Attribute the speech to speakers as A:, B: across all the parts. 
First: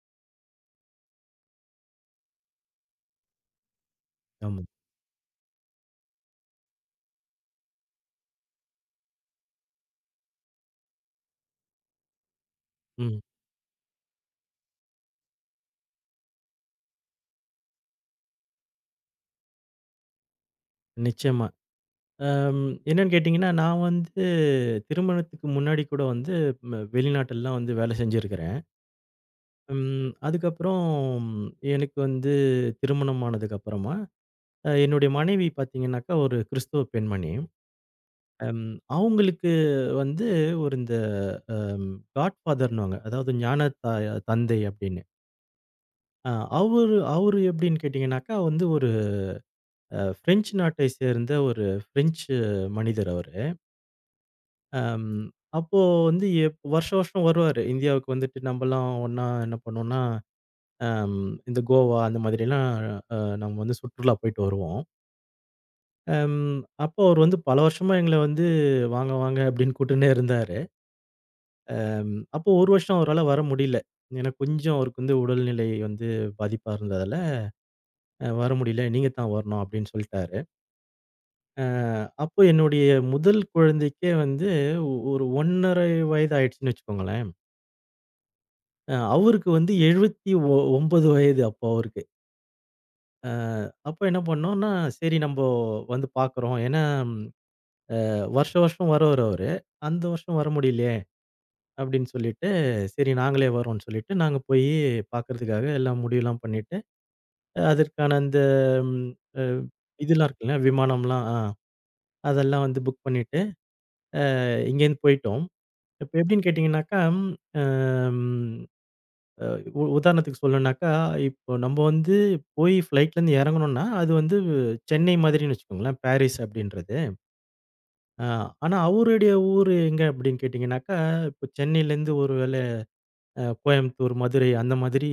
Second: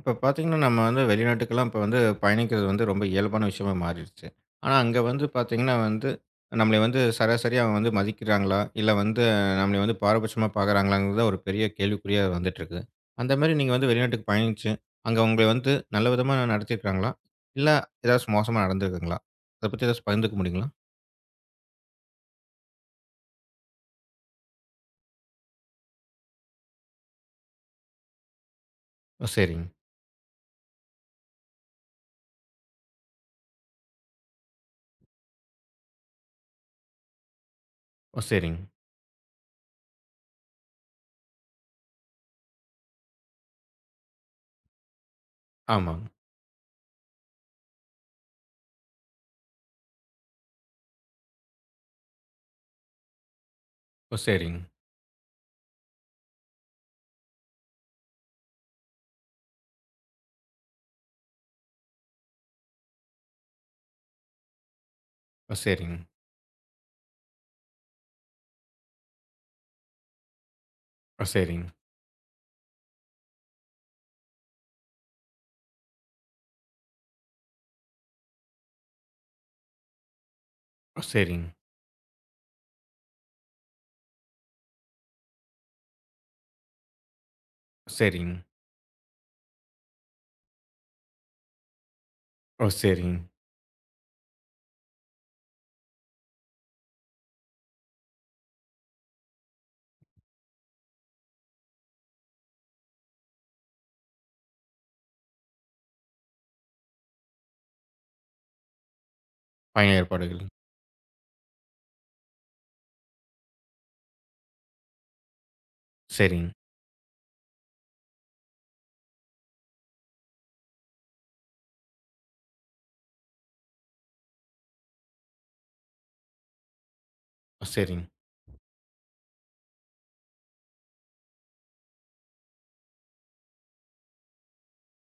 A: இப்ப பார்த்தீங்கன்னா, நம்ம வந்து வெளிநாட்டுக்கெல்லாம் இப்ப வந்து பயணிக்கிறது வந்து ரொம்ப இயல்பான விஷயமா மாறிடுச்சு.
B: ஆமா.
A: ஆனா, அங்க வந்து பார்த்தீங்கன்னா வந்து, நம்மள வந்து சராசரியா வந்து மதிக்கிறாங்களா? இல்ல வந்து நம்மள வந்து பாரபட்சமா பார்க்குறாங்களாங்கிறது தான் ஒரு பெரிய கேள்விக்குறியா வந்துட்டுருக்கு.
B: ம்.
A: அந்த மாரி நீங்க வந்து வெளிநாட்டுக்கு பயணிச்சு, அங்க உங்கள வந்து நல்ல விதமா நடத்தியிருக்காங்களா? இல்ல ஏதாச்சும் மோசமா நடந்திருக்குங்களா? அத பத்தி ஏதாச்சும் பகிர்ந்துக்க முடியுங்களா?
B: நிச்சயமா. என்னன்னு கேட்டீங்கன்னா, நான் வந்து திருமணத்துக்கு முன்னாடி கூட வந்து வெளிநாட்டெல்லாம் வந்து வேலை செஞ்சிருக்கிறேன்.
A: ஓ! சரிங்க.
B: ம். அதுக்கப்புறம் எனக்கு வந்து திருமணம் ஆனதுக்கு அப்புறமா, என்னுடைய மனைவி பார்த்தீங்கன்னாக்கா ஒரு கிறிஸ்துவ பெண்மணி.
A: ஓ! சரிங்க.
B: அம் அவங்களுக்கு வந்து ஒரு இந்த அம் காட்ஃபாதர்ன்னுவாங்க. அதாவது ஞான தந்தை அப்படின்னு.
A: ஆமாங்க.
B: அ அவரு அவரு எப்படின்னு கேட்டீங்கன்னாக்கா வந்து ஒரு பிரெஞ்சு நாட்டை சேர்ந்த ஒரு பிரெஞ்சு மனிதர் அவரு.
A: ஓ! சரிங்க.
B: அம், அப்போ வந்து வருஷம் வருஷம் வருவாரு. இந்தியாவுக்கு வந்துட்டு நம்பலாம் ஒண்ணா என்ன பண்ணுவோம்னா, அம் இந்த கோவா அந்த மாதிரிலாம் நம்ம வந்து சுற்றுலா போயிட்டு வருவோம்.
A: ஓ! சரிங்க.
B: அம் அப்போ அவர் வந்து பல வருஷமா எங்கள வந்து வாங்க, வாங்க அப்படின்னு கூட்டுன்னே இருந்தாரு.
A: ஓ! சரிங்க.
B: அப்போ ஒரு வருஷம் அவரால வர முடியல. ஏன்னா கொஞ்சம் அவருக்கு வந்து உடல்நிலை வந்து பாதிப்பா இருந்ததால, வர முடியல. நீங்க தான் வரணும் அப்படின்னு சொல்லிட்டாரு.
A: ஓ! சரிங்க.
B: அ அப்போ என்னுடைய முதல் குழந்தைக்கே வந்து ஒரு 1½ வயது ஆயிடுச்சுன்னு வச்சுக்கோங்களேன்.
A: ஓ சரிங்க.
B: அவருக்கு வந்து 79 வயது அப்போ அவருக்கு.
A: ஓ! சரிங்க.
B: அ அப்ப என்ன பண்ணோம்னா, சரி நம்போ வந்து பார்க்குறோம். ஏன்னா, வருஷம் வருஷம் வருவாரு அவரு. அந்த வருஷம் வர முடியலையே அப்படின்னு சொல்லிட்டு, சரி நாங்களே வரோம்ன்னு சொல்லிட்டு, நாங்க போயி பார்க்கறதுக்காக எல்லாம் முடிவுலாம் பண்ணிட்டு, அதற்கான அந்த ம் அ
A: பயண
B: இதெல்லாம்
A: ஏற்பாடுகள்.
B: இருக்குல்ல, விமானம்லாம் அதெல்லாம் வந்து புக் பண்ணிட்டு, இங்கேருந்து போயிட்டோம். இப்ப எப்படின்னு
A: சரிங்க.
B: கேட்டீங்கன்னாக்கா, அம் அ உதாரணத்துக்கு சொல்லணும்னாக்கா, இப்போ நம்ம வந்து போய் ஃப்ளைட்லேருந்து இறங்கணும்னா, அது வந்து சென்னை மாதிரின்னு வச்சுக்கோங்களேன், பாரிஸ் அப்படின்றது.
A: சரிங்க.
B: அ ஆனா அவருடைய ஊரு எங்க அப்படின்னு கேட்டிங்கனாக்கா, இப்போ சென்னையிலேருந்து ஒரு வேள கோயம்புத்தூர், மதுரை அந்த மாதிரி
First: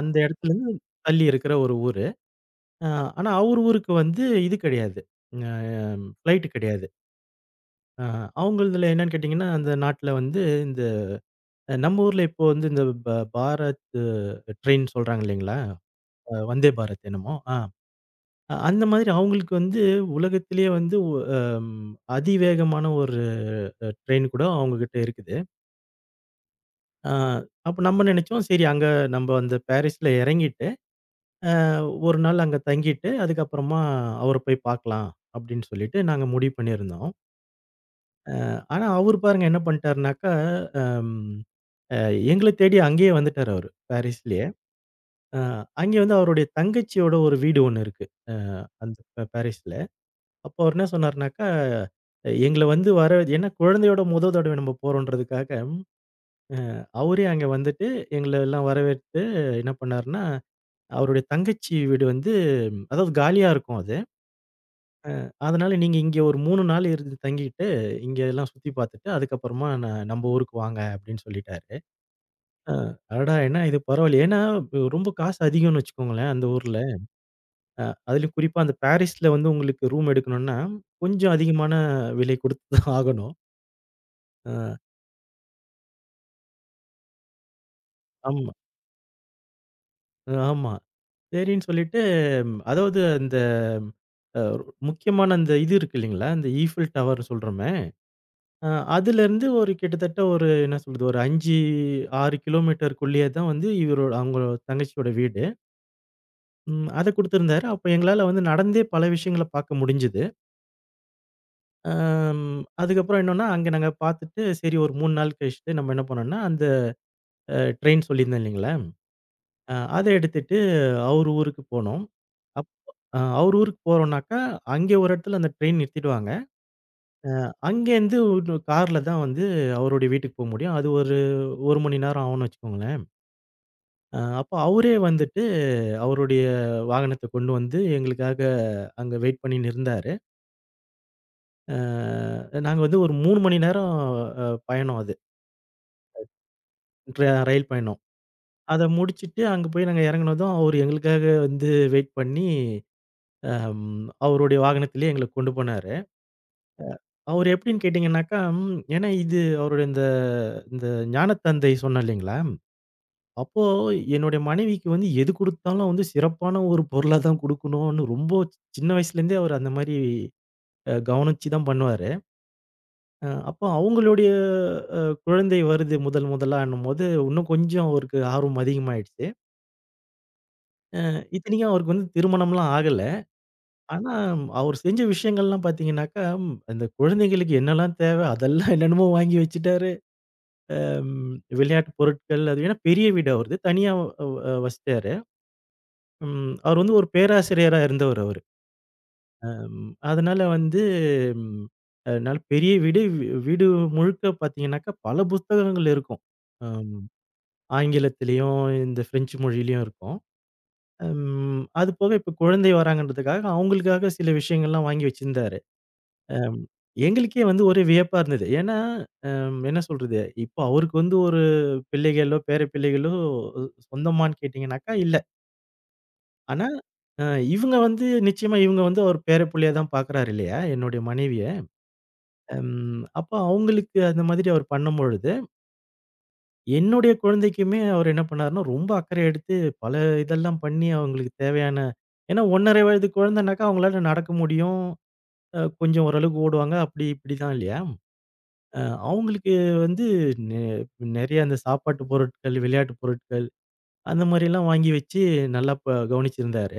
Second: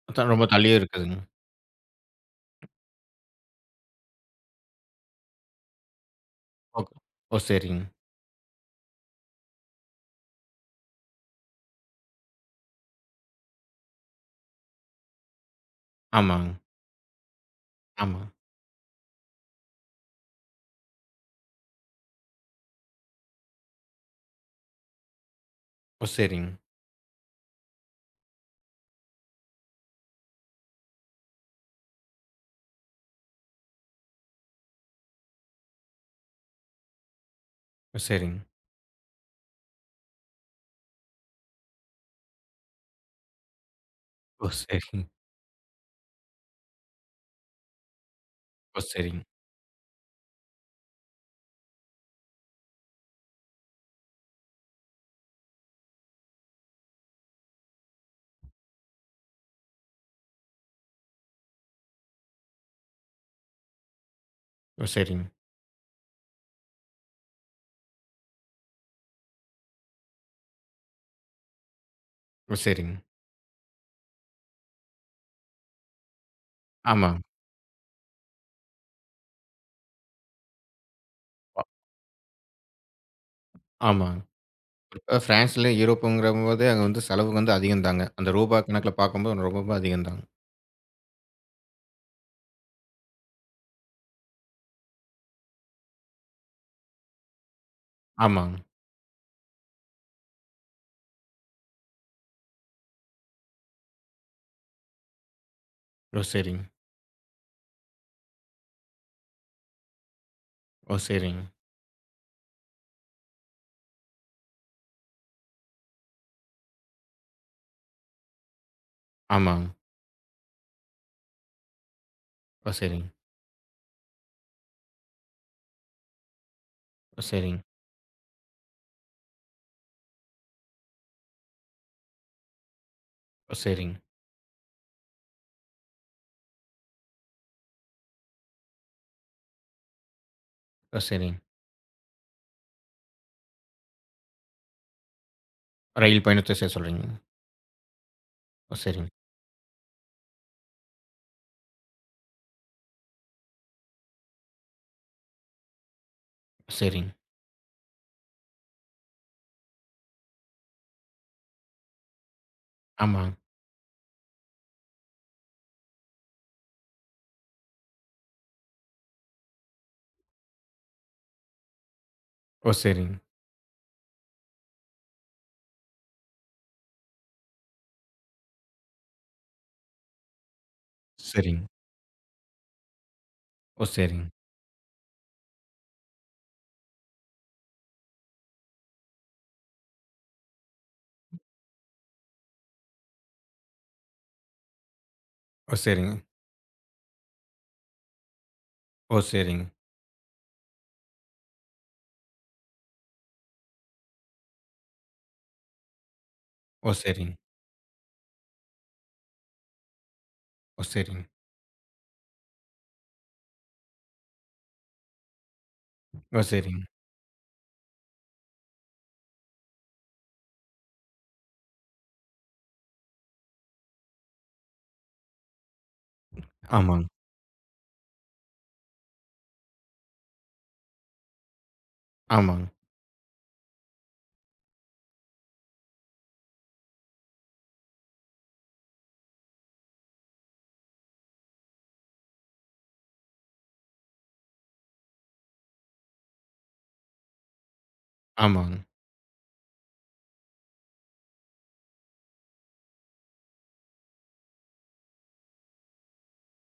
B: அந்த
A: அதான் ரொம்ப
B: இடத்துலேருந்து
A: தள்ளியே இருக்குதுங்க.
B: தள்ளி இருக்கிற ஒரு ஊரு. அ ஆனா அவர் ஊருக்கு வந்து இது கிடையாது. அ ஃப்ளைட் கிடையாது.
A: ஓக் ஓ! சரிங்க.
B: அ அவங்களதுல என்னன்னு கேட்டிங்கன்னா, அந்த நாட்ல வந்து இந்த நம்ம ஊர்ல இப்போ வந்து இந்த பாரத் ட்ரெயின் சொல்றாங்க இல்லைங்களா?
A: ஆமாங்க.
B: வந்தே பாரத் என்னமோ! ஆ.
A: ஆமா.
B: அந்த மாதிரி அவங்களுக்கு வந்து உலகத்திலேயே வந்து அம் அதிவேகமான ஒரு ட்ரெயின் கூட அவங்ககிட்ட இருக்குது.
A: ஓ! சரிங்க.
B: ஆ அப்ப நம்ம நினைச்சோம், சரி அங்க நம்ப அந்த பாரிஸ்ல இறங்கிட்டு, அ ஒரு நாள் அங்க தங்கிட்டு, அதுக்கப்புறமா அவர போய் பார்க்கலாம் அப்படின்னு சொல்லிட்டு நாங்க முடிவு பண்ணியிருந்தோம்.
A: ஓ! சரிங்க.
B: ஆனா அவரு பாருங்க என்ன பண்ணிட்டாருனாக்கா, அம் அ எங்கள தேடி அங்கேயே வந்துட்டாரு அவரு, பாரிஸ்லயே.
A: ஓ! சரிங்க.
B: அ அங்கே வந்து அவருடைய தங்கச்சியோட ஒரு வீடு ஒண்ணு இருக்கு. அ
A: ஓ!
B: அந்த
A: சரிங்க.
B: பாரிஸ்ல. அப்போ அவரு என்ன சொன்னாருனாக்கா, எங்கள வந்து வர ஏன்னா குழந்தையோட தடவை நம்ம போறோம்ன்றதுக்காக, அவரே அங்க வந்துட்டு எங்கள எல்லாம் வரவேற்று என்ன பண்ணாருன்னா, அவருடைய தங்கச்சி வீடு வந்து அதாவது காலியா இருக்கும் அது.
A: ஓ! சரிங்க.
B: அதனால நீங்க இங்க ஒரு 3 நாள் இருந்து தங்கிட்டு, இங்க எல்லாம் சுத்தி பார்த்துட்டு அதுக்கப்புறமா நம்ம ஊருக்கு வாங்க அப்படின்னு சொல்லிட்டாரு.
A: ஓ!
B: அ
A: சரிங்க.
B: அடடா! என்ன இது பரவாயில்லையே. ஏன்னா இப்ப ரொம்ப காசு அதிகம்னு வச்சுக்கோங்களேன் அந்த ஊர்ல.
A: ஆமா.
B: அ அதிலும் குறிப்பா அந்த பாரிஸ்ல வந்து உங்களுக்கு ரூம் எடுக்கணும்னா, கொஞ்சம்
A: அ
B: அதிகமான விலை கொடுத்து தான் ஆகணும்.
A: ஆமாங்க.
B: அ
A: ஃப்ரான்ஸ்ல யூரோப்புங்கிறபோது அங்க வந்து செலவு வந்து அதிகம் தாங்க. அந்த
B: ஆமா.
A: ரூபா கணக்குல பார்க்கும்போது ரொம்ப, ரொம்ப அதிகம் தாங்க.
B: ஆமா. சரின்னு சொல்லிட்டு, அதாவது அந்த அ முக்கியமான அந்த இது இருக்கு இல்லைங்களா? அந்த ஈஃபில் டவர்ன்னு சொல்றோமே,
A: ஆமாங்க.
B: அ அதுலருந்து ஒரு கிட்டத்தட்ட ஒரு என்ன சொல்றது? ஒரு 5, 6 கிலோமீட்டருக்குள்ளேயே தான் வந்து இவரோட அவங்க தங்கச்சியோட வீடு.
A: ஓ! சரிங்க.
B: ம் அத குடுத்துருந்தாரு. அப்ப எங்களால வந்து நடந்தே பல விஷயங்கள பார்க்க முடிஞ்சது.
A: ஓ! சரிங்க.
B: அம் அதுக்கப்புறம் என்னன்னா, அங்க நாங்க பார்த்துட்டு, சரி ஒரு 3 நாள் கழிச்சுட்டு நம்ம என்ன பண்ணோம்னா, அந்த ட்ரெயின் சொல்லியிருந்தேன் இல்லைங்களா?
A: ஆமாங்க.
B: அத எடுத்துட்டு அவர் ஊருக்கு போனோம். அப்
A: ஓ! சரிங்க.
B: அவர் ஊருக்கு போறோம்னாக்கா, அங்கே ஒரு இடத்துல அந்த ட்ரெயின் நிறுத்திடுவாங்க.
A: ஓ! சரிங்க.
B: அங்கேருந்து இன்னும் கார்ல தான் வந்து அவருடைய வீட்டுக்கு போ முடியும். அது ஒரு 1 மணி நேரம் ஆகும்னு வச்சுக்கோங்களேன்.
A: ஓ! சரிங்க.
B: அப்போ அவரே வந்துட்டு அவருடைய வாகனத்த கொண்டு வந்து எங்களுக்காக அங்க வெயிட் பண்ணின்னு இருந்தாரு.
A: ஓ! சரிங்க.
B: அ நாங்க வந்து ஒரு 3 மணி நேரம் அ பயணம் அது.
A: ரயில் பயணத்த செய்ய சொல்றீங்க.
B: ட்ர ரயில் பயணம்.
A: ஓ!
B: அத
A: சரிங்க.
B: முடிச்சுட்டு அங்க போய் நாங்க இறங்குனதும், அவரு எங்களுக்காக வந்து வெயிட் பண்ணி அம் அவருடைய வாகனத்திலேயே எங்கள கொண்டு போனாரு.
A: சரிங்க.
B: அவரு எப்படின்னு கேட்டீங்கன்னாக்கா, ஏன்னா இது அவருடைய இந்த இந்த ஞானத்தந்தை சொன்னேன் இல்லைங்களா?
A: ஆமாங்க.
B: அப்போ என்னுடைய மனைவிக்கு வந்து எது குடுத்தாலும் வந்து சிறப்பான ஒரு பொருளா தான் குடுக்கணும்னு ரொம்ப சின்ன வயசுலேருந்தே அவரு அந்த மாரி கவனிச்சு தான் பண்ணுவாரு.
A: ஓ! சரிங்க.
B: அப்போ அவங்களுடைய குழந்தை வருது முதல் முதலான்னும்போது, இன்னும் கொஞ்சம் அவருக்கு ஆர்வம் அதிகமாயிடுச்சு.
A: சரிங்க.
B: இத்தனைக்கும் அவருக்கு வந்து திருமணம்லாம் ஆகல.
A: ஓ!
B: ஆனா
A: சரிங்க. ஓ! சரிங்க.
B: அவரு செஞ்ச விஷயங்கள்லாம் பார்த்தீங்கன்னாக்கா, அந்த குழந்தைங்களுக்கு என்னலாம் தேவை அதெல்லாம் என்னென்னமோ வாங்கி வச்சுட்டாரு. ம் விளையாட்டு பொருட்கள் அது ஏன்னா பெரிய வீடு அவரது. தனியா வசிச்சாரு.
A: ஓ சரிங்க.
B: ம் அவர் வந்து ஒரு பேராசிரியரா இருந்தவர் அவரு.
A: ஓ! சரிங்க.
B: அதனால வந்து ம் அதனால பெரிய வீடு. வீடு முழுக்க பார்த்தீங்கன்னாக்கா பல புத்தகங்கள் இருக்கும். அம்
A: ஓ! சரிங்க.
B: ஆங்கிலத்திலயும், இந்த பிரெஞ்சு மொழியிலயும் இருக்கும்.
A: ஓ! சரிங்க.
B: ம் அது போக இப்ப குழந்தை வராங்கன்றதுக்காக அவங்களுக்காக சில விஷயங்கள்லாம் வாங்கி வச்சிருந்தாரு. அ
A: ஓ! சரிங்க.
B: எங்களுக்கே வந்து ஒரே வியப்பா இருந்தது. ஏன்னா, என்ன சொல்றது? இப்போ அவருக்கு வந்து ஒரு பிள்ளைகளோ, பேர பிள்ளைகளோ சொந்தமான்னு கேட்டீங்கன்னாக்கா, இல்ல. ஆனா,
A: ஆமாங்க.
B: அ இவுங்க வந்து அவர் பேர புள்ளையா தான் பார்க்குறாரு இல்லையா? என்னுடைய மனைவிய.
A: ஆமாங்க.
B: ம் அப்போ அவுங்களுக்கு அந்த மாதிரி அவர் பண்ணும்பொழுது, என்னுடைய குழந்தைக்குமே அவர் என்ன பண்ணாருன்னா, ரொம்ப அக்கறை எடுத்து பல இதெல்லாம் பண்ணி அவங்களுக்கு தேவையான ஏன்னா 1½ வயது குழந்தைனாக்கா, அவங்களால நடக்க முடியும். கொஞ்சம் ஓரளவுக்கு ஓடுவாங்க. அப்படி இப்படி தான் இல்லையா?
A: ஆமாங்க.
B: அ அவங்களுக்கு வந்து நெ நெறைய அந்த சாப்பாட்டு பொருட்கள், விளையாட்டு பொருட்கள் அந்த மாரிலாம் வாங்கி வச்சு நல்லா கவனிச்சிருந்தாரு.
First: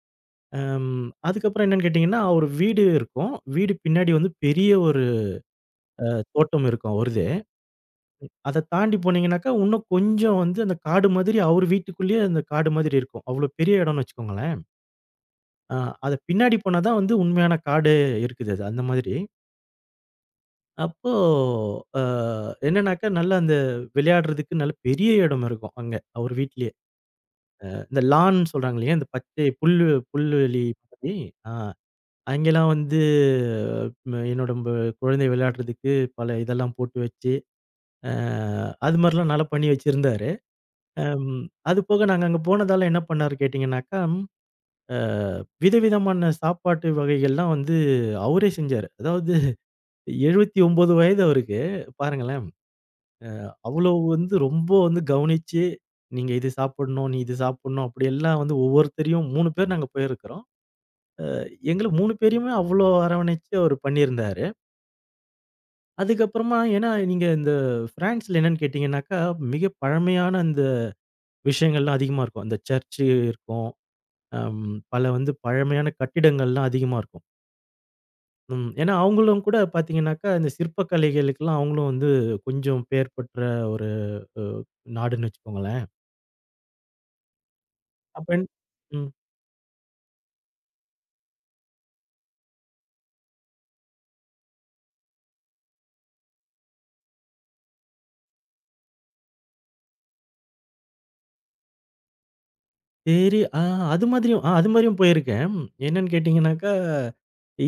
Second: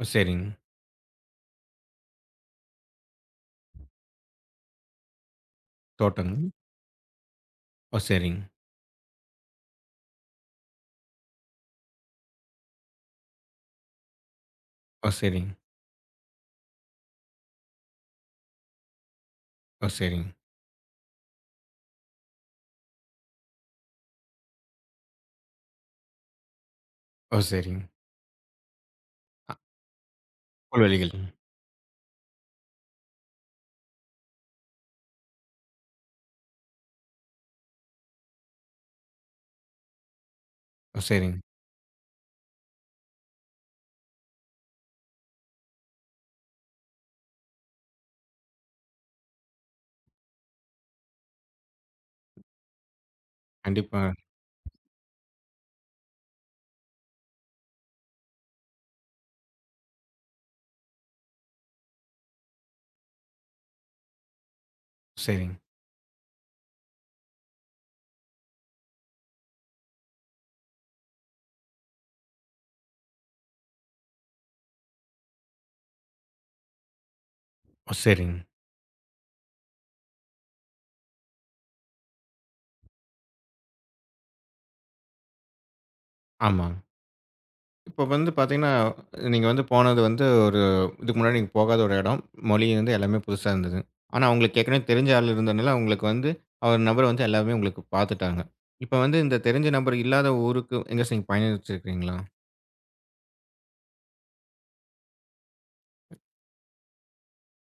A: ஓ! சரிங்க.
B: அதுக்கப்புறம் என்னன்னு கேட்டீங்கன்னா, ஒரு வீடு இருக்கும். வீடு பின்னாடி வந்து பெரிய ஒரு
A: தோட்டங்க.
B: தோட்டம் இருக்கும் அவருது.
A: ஓ! சரிங்க.
B: அத தாண்டி போனீங்கன்னாக்கா, இன்னும் கொஞ்சம் வந்து அந்த காடு மாதிரி அவரு வீட்டுக்குள்ளேயே அந்த காடு மாதிரி இருக்கும். அவ்ளோ பெரிய இடம்னு வச்சுக்கோங்களேன்.
A: ஓ! சரிங்க.
B: அ அத பின்னாடி போனா தான் வந்து உண்மையான காடு இருக்குது அது. அந்த மாதிரி.
A: ஓ! சரிங்க.
B: அப்போ அ என்னன்னாக்கா, நல்லா அந்த விளையாடுறதுக்கு நல்ல பெரிய இடம் இருக்கும் அங்க, அவரு வீட்லயே.
A: ஓ! சரிங்க.
B: இந்த லான் சொல்றாங்க இல்லையா? இந்த பச்சை
A: அ
B: புல்லு புல்வெளி பகுதி.
A: புல்வெளிகள்.
B: ஆ அங்கேலாம் வந்து என்னோட குழந்தை விளையாடுறதுக்கு பல இதெல்லாம் போட்டு வச்சு, அ அது மாரிலாம் நல்லா பண்ணி வச்சிருந்தாரு.
A: ஓ! சரிங்க.
B: அம் அது போக நாங்க அங்க போனதால என்ன பண்ணாரு கேட்டீங்கன்னாக்கா, அ விதவிதமான சாப்பாட்டு வகைகள்லாம் வந்து அவரே செஞ்சாரு. அதாவது 79 வயது அவருக்கு. பாருங்களேன். அவ்வளோ
A: கண்டிப்பா.
B: வந்து ரொம்ப வந்து கவனிச்சு, நீங்க இது சாப்பிடணும், நீ இது சாப்பிடணும் அப்படியெல்லாம் வந்து ஒவ்வொருத்தரையும் 3 பேர் நாங்க போயிருக்கிறோம். எங்கள 3 பேரையுமே அவ்ளோ அரவணைச்சு அவரு பண்ணியிருந்தாரு.
A: சரிங்க.
B: அதுக்கப்புறமா ஏன்னா நீங்க இந்த பிரான்ஸ்ல என்னன்னு கேட்டீங்கன்னாக்கா, மிக பழமையான அந்த விஷயங்கள்லாம் அதிகமா இருக்கும். அந்த சர்ச்சு இருக்கும். பல வந்து பழமையான கட்டிடங்கள்லாம் அதிகமா இருக்கும்.
A: ஓ! சரிங்க.
B: ம். ஏன்னா அவங்களும் கூட பார்த்தீங்கன்னாக்கா, இந்த சிற்பக்கலைகளுக்கெல்லாம் அவங்களும் வந்து கொஞ்சம் பேர் பெற்ற ஒரு அ நாடுன்னு வச்சுக்கோங்களேன்.
A: ஆமாங்க. இப்போ
B: அப்ப
A: வந்து
B: என்
A: பார்த்தீங்கன்னா,
B: ம்.
A: நீங்க வந்து போனது வந்து ஒரு இதுக்கு முன்னாடி நீங்க போகாத ஒரு இடம். மொழி வந்து எல்லாமே புதுசா இருந்தது. ஆனா, உங்களுக்கு ஏற்கனவே தெரிஞ்ச ஆள் இருந்தனால, உங்களுக்கு வந்து அவர் நபர் வந்து எல்லாமே உங்களுக்கு பார்த்துட்டாங்க. இப்ப வந்து இந்த தெரிஞ்ச நபர் இல்லாத ஊருக்கு எங்கேயாச்சும் நீங்க பயணிச்சிருக்கிறீங்களா?
B: சரி. அது மாதிரியும் போயிருக்கேன். என்னன்னு கேட்டீங்கன்னாக்கா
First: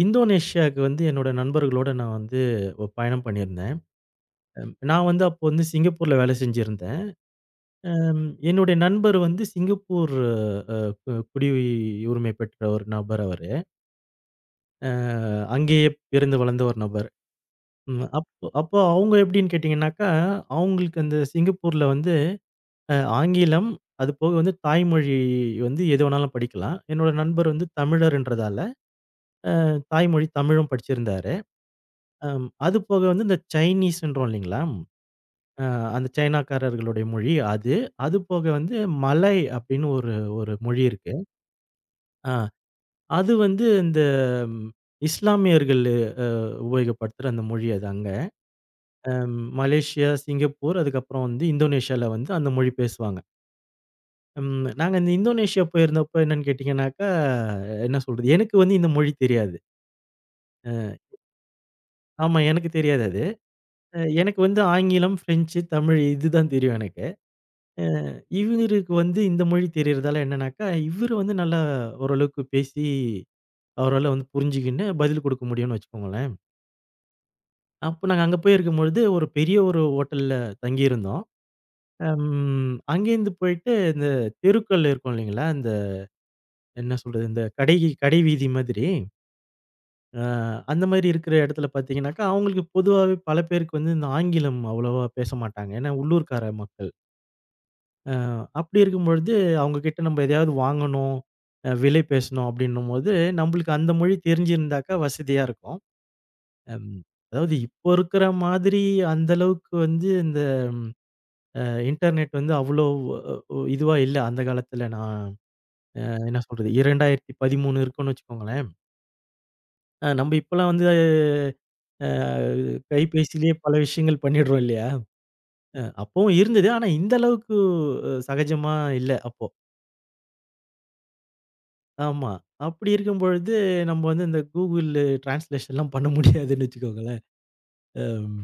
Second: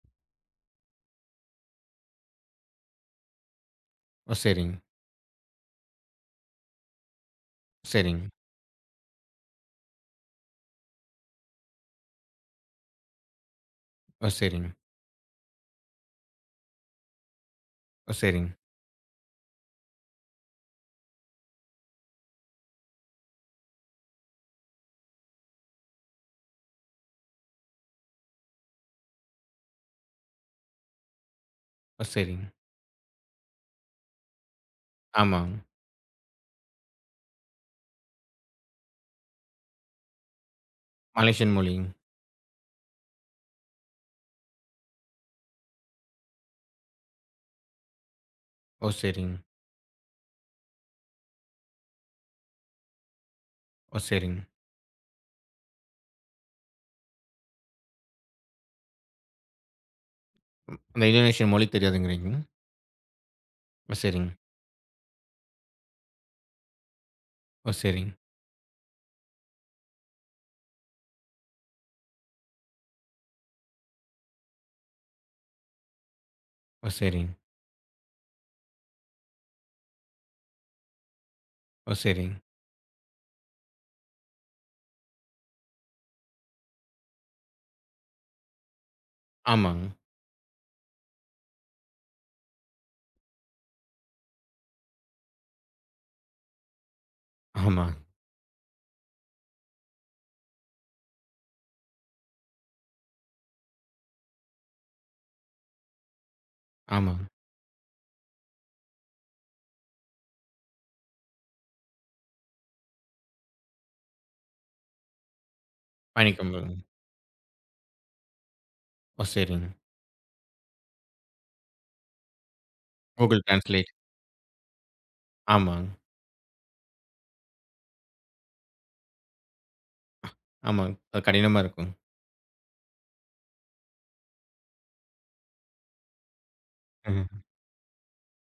B: இந்தோனேஷியாவுக்கு வந்து என்னோட நண்பர்களோட நான் வந்து பயணம் பண்ணியிருந்தேன்.
A: ஓ! சரிங்க,
B: நான் வந்து அப்போ வந்து சிங்கப்பூர்ல வேலை செஞ்சிருந்தேன். ம்
A: சரிங்க.
B: என்னுடைய நண்பர் வந்து சிங்கப்பூர் அ குடியுரிமை பெற்ற ஒரு நபர் அவரு.
A: ஓ! சரிங்க,
B: அ அங்கேயே பிறந்து வளர்ந்த ஒரு நபர். ம்
A: ஓ!
B: அப்போ
A: சரிங்க,
B: அப்போ அவங்க எப்படின்னு கேட்டீங்கன்னாக்கா, அவங்களுக்கு அந்த சிங்கப்பூர்ல வந்து ஆங்கிலம், அதுபோக வந்து தாய்மொழி வந்து எது வேணாலும் படிக்கலாம். என்னோட நண்பர் வந்து தமிழர்ன்றதால, தாய்மொழி தமிழும் படிச்சிருந்தாரு.
A: ஓ! சரிங்க.
B: அதுபோக வந்து இந்த சைனீஸ்ன்றோம் இல்லைங்களா?
A: ஆமாங்க.
B: அ அந்த சைனாக்காரர்களுடைய மொழி அது. அது போக வந்து மலை அப்படின்னு ஒரு ஒரு மொழி இருக்கு.
A: மலேசியன் மொழிங்க.
B: ஆ அது வந்து இந்த ம் இஸ்லாமியர்கள் அ உபயோகப்படுத்துற அந்த மொழி அது அங்க.
A: ஓ! சரிங்க,
B: மலேசியா, சிங்கப்பூர் அதுக்கப்புறம் வந்து இந்தோனேஷியால வந்து அந்த மொழி பேசுவாங்க.
A: ஓ! சரிங்க.
B: ம் நாங்க இந்த இந்தோனேஷியா போயிருந்தப்ப என்னன்னு கேட்டீங்கன்னாக்கா, என்ன சொல்றது? எனக்கு வந்து இந்த மொழி தெரியாது.
A: ம்,
B: அ
A: அந்த இந்தோனேஷியன் மொழி
B: ஆமா
A: தெரியாதுங்கிறீங்களா?
B: எனக்கு தெரியாது அது.
A: ஓ! சரிங்க,
B: எனக்கு வந்து ஆங்கிலம், பிரெஞ்சு, தமிழ் இதுதான் தெரியும் எனக்கு.
A: ஓ!
B: அ
A: சரிங்க,
B: இவருக்கு வந்து இந்த மொழி தெரியறதால என்னன்னாக்கா, இவரு வந்து நல்லா ஓரளவுக்கு பேசி அவரால வந்து புரிஞ்சுக்கின்னு பதில் குடுக்க முடியும்னு வச்சுக்கோங்களேன்.
A: ஓ! சரிங்க,
B: அப்போ நாங்க அங்க போய் இருக்கும்பொழுது ஒரு பெரிய ஒரு ஹோட்டல்ல தங்கியிருந்தோம்.
A: ஓ! சரிங்க.
B: அங்கேருந்து போயிட்டு இந்த தெருக்கள்ல இருக்கும் இல்லைங்களா? இந்த என்ன சொல்றது? இந்த கடை கடை வீதி மாதிரி.
A: ஆமாங்க,
B: அ அந்த மாரி இருக்கிற இடத்துல பார்த்தீங்கன்னாக்கா, அவங்களுக்கு பொதுவாவே பல பேருக்கு வந்து இந்த ஆங்கிலம் அவ்வளவா பேச மாட்டாங்க. ஏன்னா உள்ளூர்க்கார மக்கள்.
A: ஆமாங்க,
B: அ அப்படி இருக்கும்பொழுது, அவங்க கிட்ட நம்ம எதையாவது வாங்கணும், விலை பேசணும் அப்படின்னும்போது, நம்மளுக்கு அந்த மொழி தெரிஞ்சிருந்தாக்கா வசதியா இருக்கும். அம்
A: ஆமாங்க.
B: அதாவது இப்போ இருக்கிற மாதிரி அந்த அளவுக்கு வந்து இந்த இன்டர்நெட் வந்து அவ்வளோ இதுவா இல்ல அந்த காலத்துல. நான் என்ன
A: பயணிக்க
B: சொல்றது
A: முடியாதுங்க.
B: 2013 இருக்குன்னு வச்சுக்கோங்களேன்.
A: ஓ! சரிங்க.
B: நம்ம இப்பலாம் வந்து
A: Google
B: கைபேசியிலேயே பல
A: Translate.
B: விஷயங்கள் பண்ணிடுறோம் இல்லையா?
A: ஆமாங்க,
B: அப்பவும் இருந்தது. ஆனா இந்த அளவுக்கு சகஜமா இல்ல அப்போ.
A: ஆமாங்க. அது கடினமா இருக்கும்.
B: ஆமா. அப்படி இருக்கும் பொழுது, நம்ம வந்து இந்த Google டிரான்ஸ்லேஷன்லாம் பண்ண முடியாதுன்னு வச்சுக்கோங்களேன்.
A: ம்.
B: அம்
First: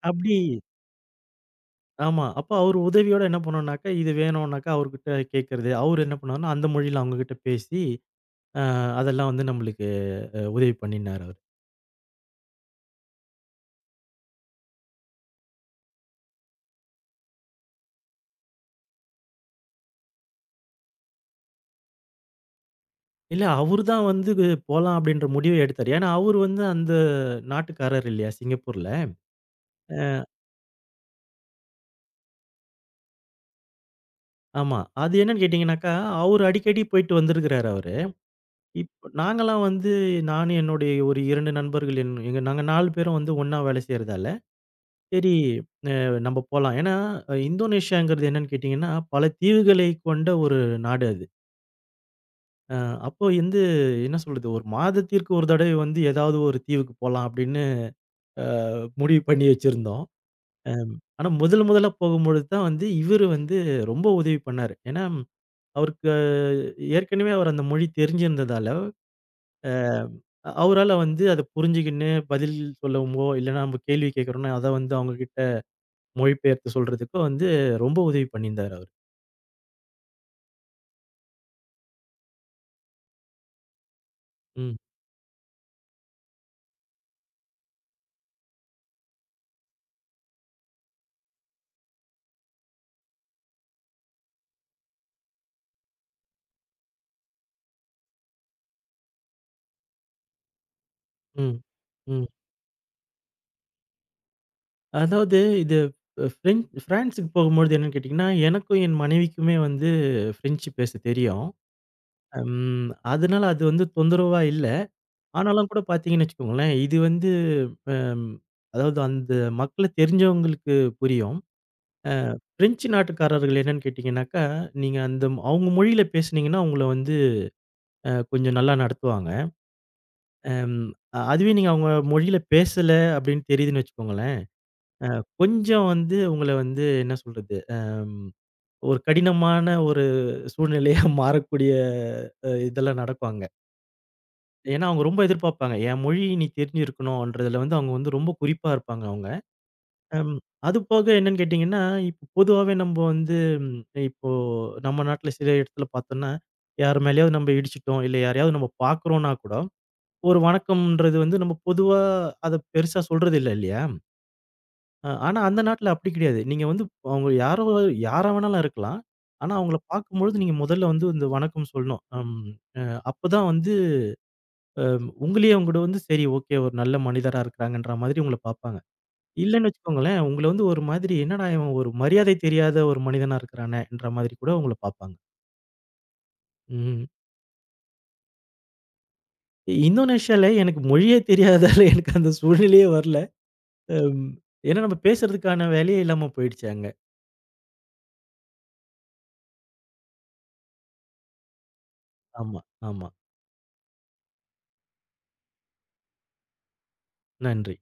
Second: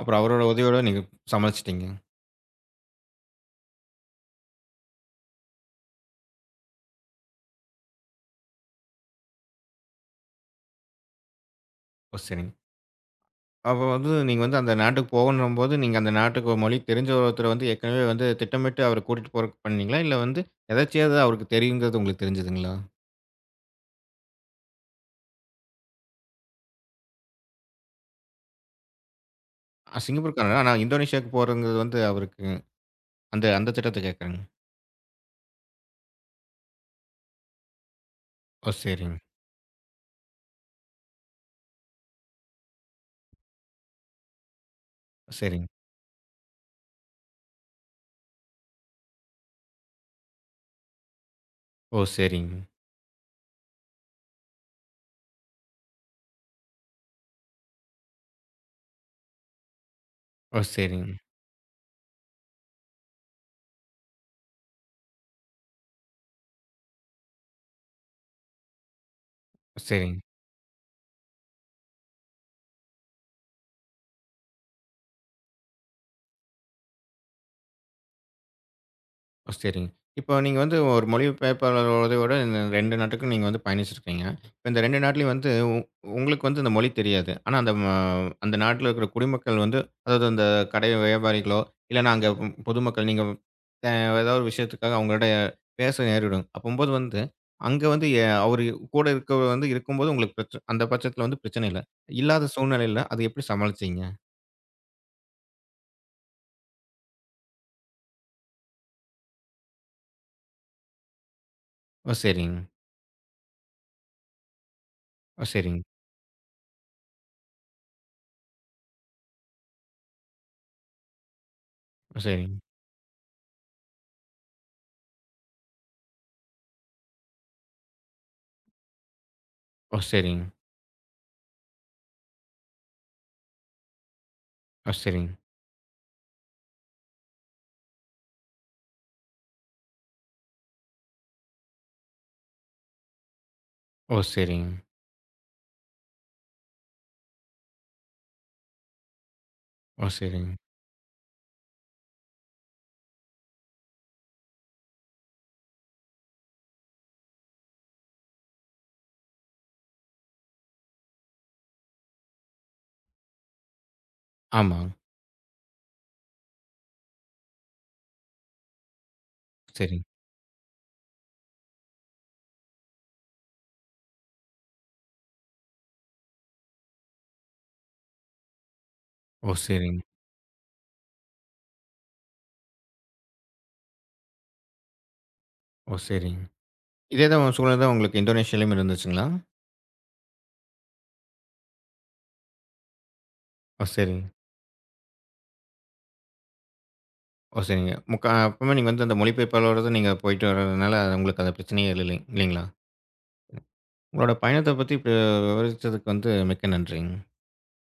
A: அப்புறம்
B: அப்படி
A: அவரோட உதவியோட நீங்க சமாளிச்சுட்டீங்க.
B: ஆமா. அப்ப அவர் உதவியோட என்ன பண்ணோம்னாக்கா, இது வேணும்னாக்கா அவர்கிட்ட கேட்கறது. அவரு என்ன பண்ணாருன்னா, அந்த மொழியில அவங்ககிட்ட பேசி, அ அதெல்லாம் வந்து நம்மளுக்கு உதவி பண்ணினாரு அவரு.
A: ஓ! சரிங்க. அப்ப வந்து நீங்க வந்து அந்த நாட்டுக்கு போகணும்போது, நீங்க அந்த நாட்டுக்கு மொழி தெரிஞ்ச ஒருத்தர வந்து ஏற்கனவே வந்து திட்டமிட்டு அவர கூட்டிட்டு போறக்கு பண்ணீங்களா? இல்ல வந்து எதர்ச்சியா அது அவருக்கு தெரியுங்கிறது உங்களுக்கு தெரிஞ்சதுங்களா?
B: இல்ல அவரு தான் வந்து போலாம் அப்படின்ற முடிவே எடுத்தாரு. ஏன்னா, அவரு வந்து அந்த நாட்டுக்காரர் இல்லையா? சிங்கப்பூர்ல. அ
A: சிங்கப்பூர் கனடா. ஆனா இந்தோனேஷியாவுக்கு போறங்கிறது வந்து அவருக்கு அந்த அந்த திட்டத்த கேட்கிறேங்க.
B: ஆமா. அது என்னன்னு கேட்டீங்கன்னாக்கா, அவரு அடிக்கடி போயிட்டு வந்திருக்கிறாரு அவரு.
A: ஓ!
B: இப்ப
A: சரிங்க,
B: நாங்கலாம் வந்து நானும் என்னுடைய ஒரு 2 நண்பர்கள் எங்க நாங்க 4 பேரும் வந்து ஒண்ணா வேலை செய்றதால, சரி
A: சரிங்க.
B: அ நம்ம போலாம். ஏன்னா, இந்தோனேஷியாங்கிறது என்னன்னு கேட்டீங்கன்னா, பல தீவுகளை கொண்ட ஒரு நாடு அது.
A: ஓ! சரிங்க.
B: அ அப்போ வந்து என்ன சொல்றது, ஒரு மாதத்திற்கு ஒரு தடவை வந்து ஏதாவது ஒரு தீவுக்கு போலாம் அப்படின்னு அ முடிவு பண்ணி வச்சிருந்தோம்.
A: ஓ!
B: அம்
A: சரிங்க,
B: ஆனா முதல் முதலா போகும்பொழுது தான் வந்து இவரு வந்து ரொம்ப உதவி பண்ணாரு. ஏன்னா, அவருக்கு ஏற்கனவே அவர் அந்த மொழி தெரிஞ்சிருந்ததால
A: சரிங்க.
B: அவரால வந்து அத புரிஞ்சுகின்னு பதில் சொல்லவுமோ, இல்லன்னா நம்ம கேள்வி கேட்கிறோம்னா, அத வந்து அவங்க கிட்ட மொழிபெயர்த்து சொல்றதுக்கோ வந்து ரொம்ப உதவி பண்ணியிருந்தாரு அவரு.
A: ஓ! சரிங்க. இப்போ நீங்க வந்து ஒரு மொழிபெயர்ப்பாளரோட இந்த 2 நாட்டுக்கும் நீங்க வந்து பயணிச்சிருக்கீங்க. இப்ப
B: ம்,
A: இந்த 2 நாட்டிலயும் வந்து உங்களுக்கு வந்து இந்த மொழி தெரியாது. ஆனா அந்த அந்த நாட்டில இருக்கிற குடிமக்கள் வந்து அதாவது அந்த கடை வியாபாரிகளோ, இல்லன்னா அங்க ம் பொதுமக்கள் நீங்க அ ஏதாவது ஒரு விஷயத்துக்காக அவங்களோட பேச நேரிடும். அப்பம்போது வந்து அங்க வந்து அவரு கூட இருக்கவர் வந்து இருக்கும்போது உங்களுக்கு அந்த பட்சத்தில வந்து
B: ம்,
A: பிரச்சனை இல்ல.
B: ம்.
A: இல்லாத சூழ்நிலையில அத எப்படி சமாளிச்சீங்க?
B: அதாவது இது ஃபிரான்ஸுக்கு போகும்பொழுது என்னன்னு கேட்டீங்கன்னா, எனக்கும் என் மனைவிக்குமே வந்து ஃப்ரெஞ்சு பேச தெரியும்.
A: ஓ! சரிங்க.
B: ம். அதனால அது வந்து தொந்தரவா இல்ல.
A: ஓ!
B: ஆனாலும் கூட
A: சரிங்க.
B: பார்த்தீங்கன்னு வச்சுக்கோங்களேன், இது வந்து அம் அதாவது அந்த மக்கள தெரிஞ்சவங்களுக்கு புரியும்.
A: ஓ! சரிங்க.
B: பிரெஞ்ச் நாட்டுக்காரர்கள் என்னன்னு கேட்டீங்கன்னாக்கா, நீங்க அந்த அவங்க மொழியில பேசுனீங்கன்னா, உங்கள வந்து கொஞ்சம் நல்லா நடத்துவாங்க.
A: ஓ! சரிங்க.
B: அம் அதுவே நீங்க அவங்க மொழியில பேசல அப்படின்னு தெரியுதுன்னு வச்சுக்கோங்களேன்,
A: ஓ! சரிங்க. ஓ! சரிங்க.
B: கொஞ்சம் வந்து உங்கள வந்து என்ன சொல்றது, ஒரு கடினமான ஒரு சூழ்நிலையா மாறக்கூடிய இதெல்லாம் நடக்கும் அங்க.
A: ஓ! சரிங்க.
B: ஏன்னா அவங்க ரொம்ப எதிர்பார்ப்பாங்க. என் மொழி நீ தெரிஞ்சிருக்கணும்ன்றதுல வந்து அவங்க வந்து ரொம்ப குறிப்பா இருப்பாங்க அவங்க.
A: ஓ!
B: அம்.
A: சரிங்க.
B: அது போக என்னன்னு கேட்டீங்கன்னா, இப்போ பொதுவாவே நம்ப வந்து ம், இப்போ நம்ம நாட்ல சில இடத்துல பார்த்தோம்னா, யார் மேலயாவது நம்ம இடிச்சிட்டோம், இல்ல யாரையாவது நம்ம பார்க்குறோம்னா கூட, ஒரு வணக்கம்ன்றது வந்து நம்ம பொதுவா அத பெருசா சொல்றது இல்ல இல்லையா?
A: ஆமா.
B: ஆனா அந்த நாட்ல அப்படி கிடையாது. நீங்க வந்து அவங்க யாரோ யாரா வேணாலும் இருக்கலாம். ஆனா அவங்கள
A: சரிங்க.
B: பார்க்கும்பொழுது நீங்க முதல்ல வந்து இந்த வணக்கம் சொல்லணும். அ அப்பதான் வந்து அ உங்களையே அவங்க கூட வந்து சரி ஓகே ஒரு நல்ல மனிதரா இருக்கிறாங்கன்ற மாதிரி உங்கள பார்ப்பாங்க.
A: ஓ!
B: இல்லன்னு
A: சரிங்க.
B: வச்சுக்கோங்களேன், உங்கள வந்து ஒரு மாதிரி என்னடா இவன் ஒரு மரியாதை தெரியாத ஒரு மனிதனா இருக்கிறானேன்ற மாதிரி கூட உங்கள பார்ப்பாங்க.
A: ஓ! சரிங்க.
B: ம்.
A: இதே தான் உங்க சூழ்நிலை தான் உங்களுக்கு இந்தோனேஷியாலயும் இருந்துச்சுங்களா?
B: இந்தோனேஷியால எனக்கு மொழியே தெரியாதால எனக்கு அந்த சூழ்நிலையே வரல.
A: ஓ! சரிங்க.
B: அம் ஏன்னா நம்ம பேசுறதுக்கான வேலையே இல்லாம போயிடுச்சு அங்க.
A: ஓ! சரிங்க. முக்கா அப்பவுமே நீங்க வந்து அந்த மொழிபெயர்ப்பாளரோட நீங்க போயிட்டு வர்றதுனால உங்களுக்கு அந்த பிரச்சனையே இல்ல
B: ஆமா,
A: இல்லைங்களா?
B: ஆமா.
A: உங்களோட பயணத்த பத்தி இப்ப விவரிச்சதுக்கு வந்து மிக்க நன்றிங்க.
B: நன்றி.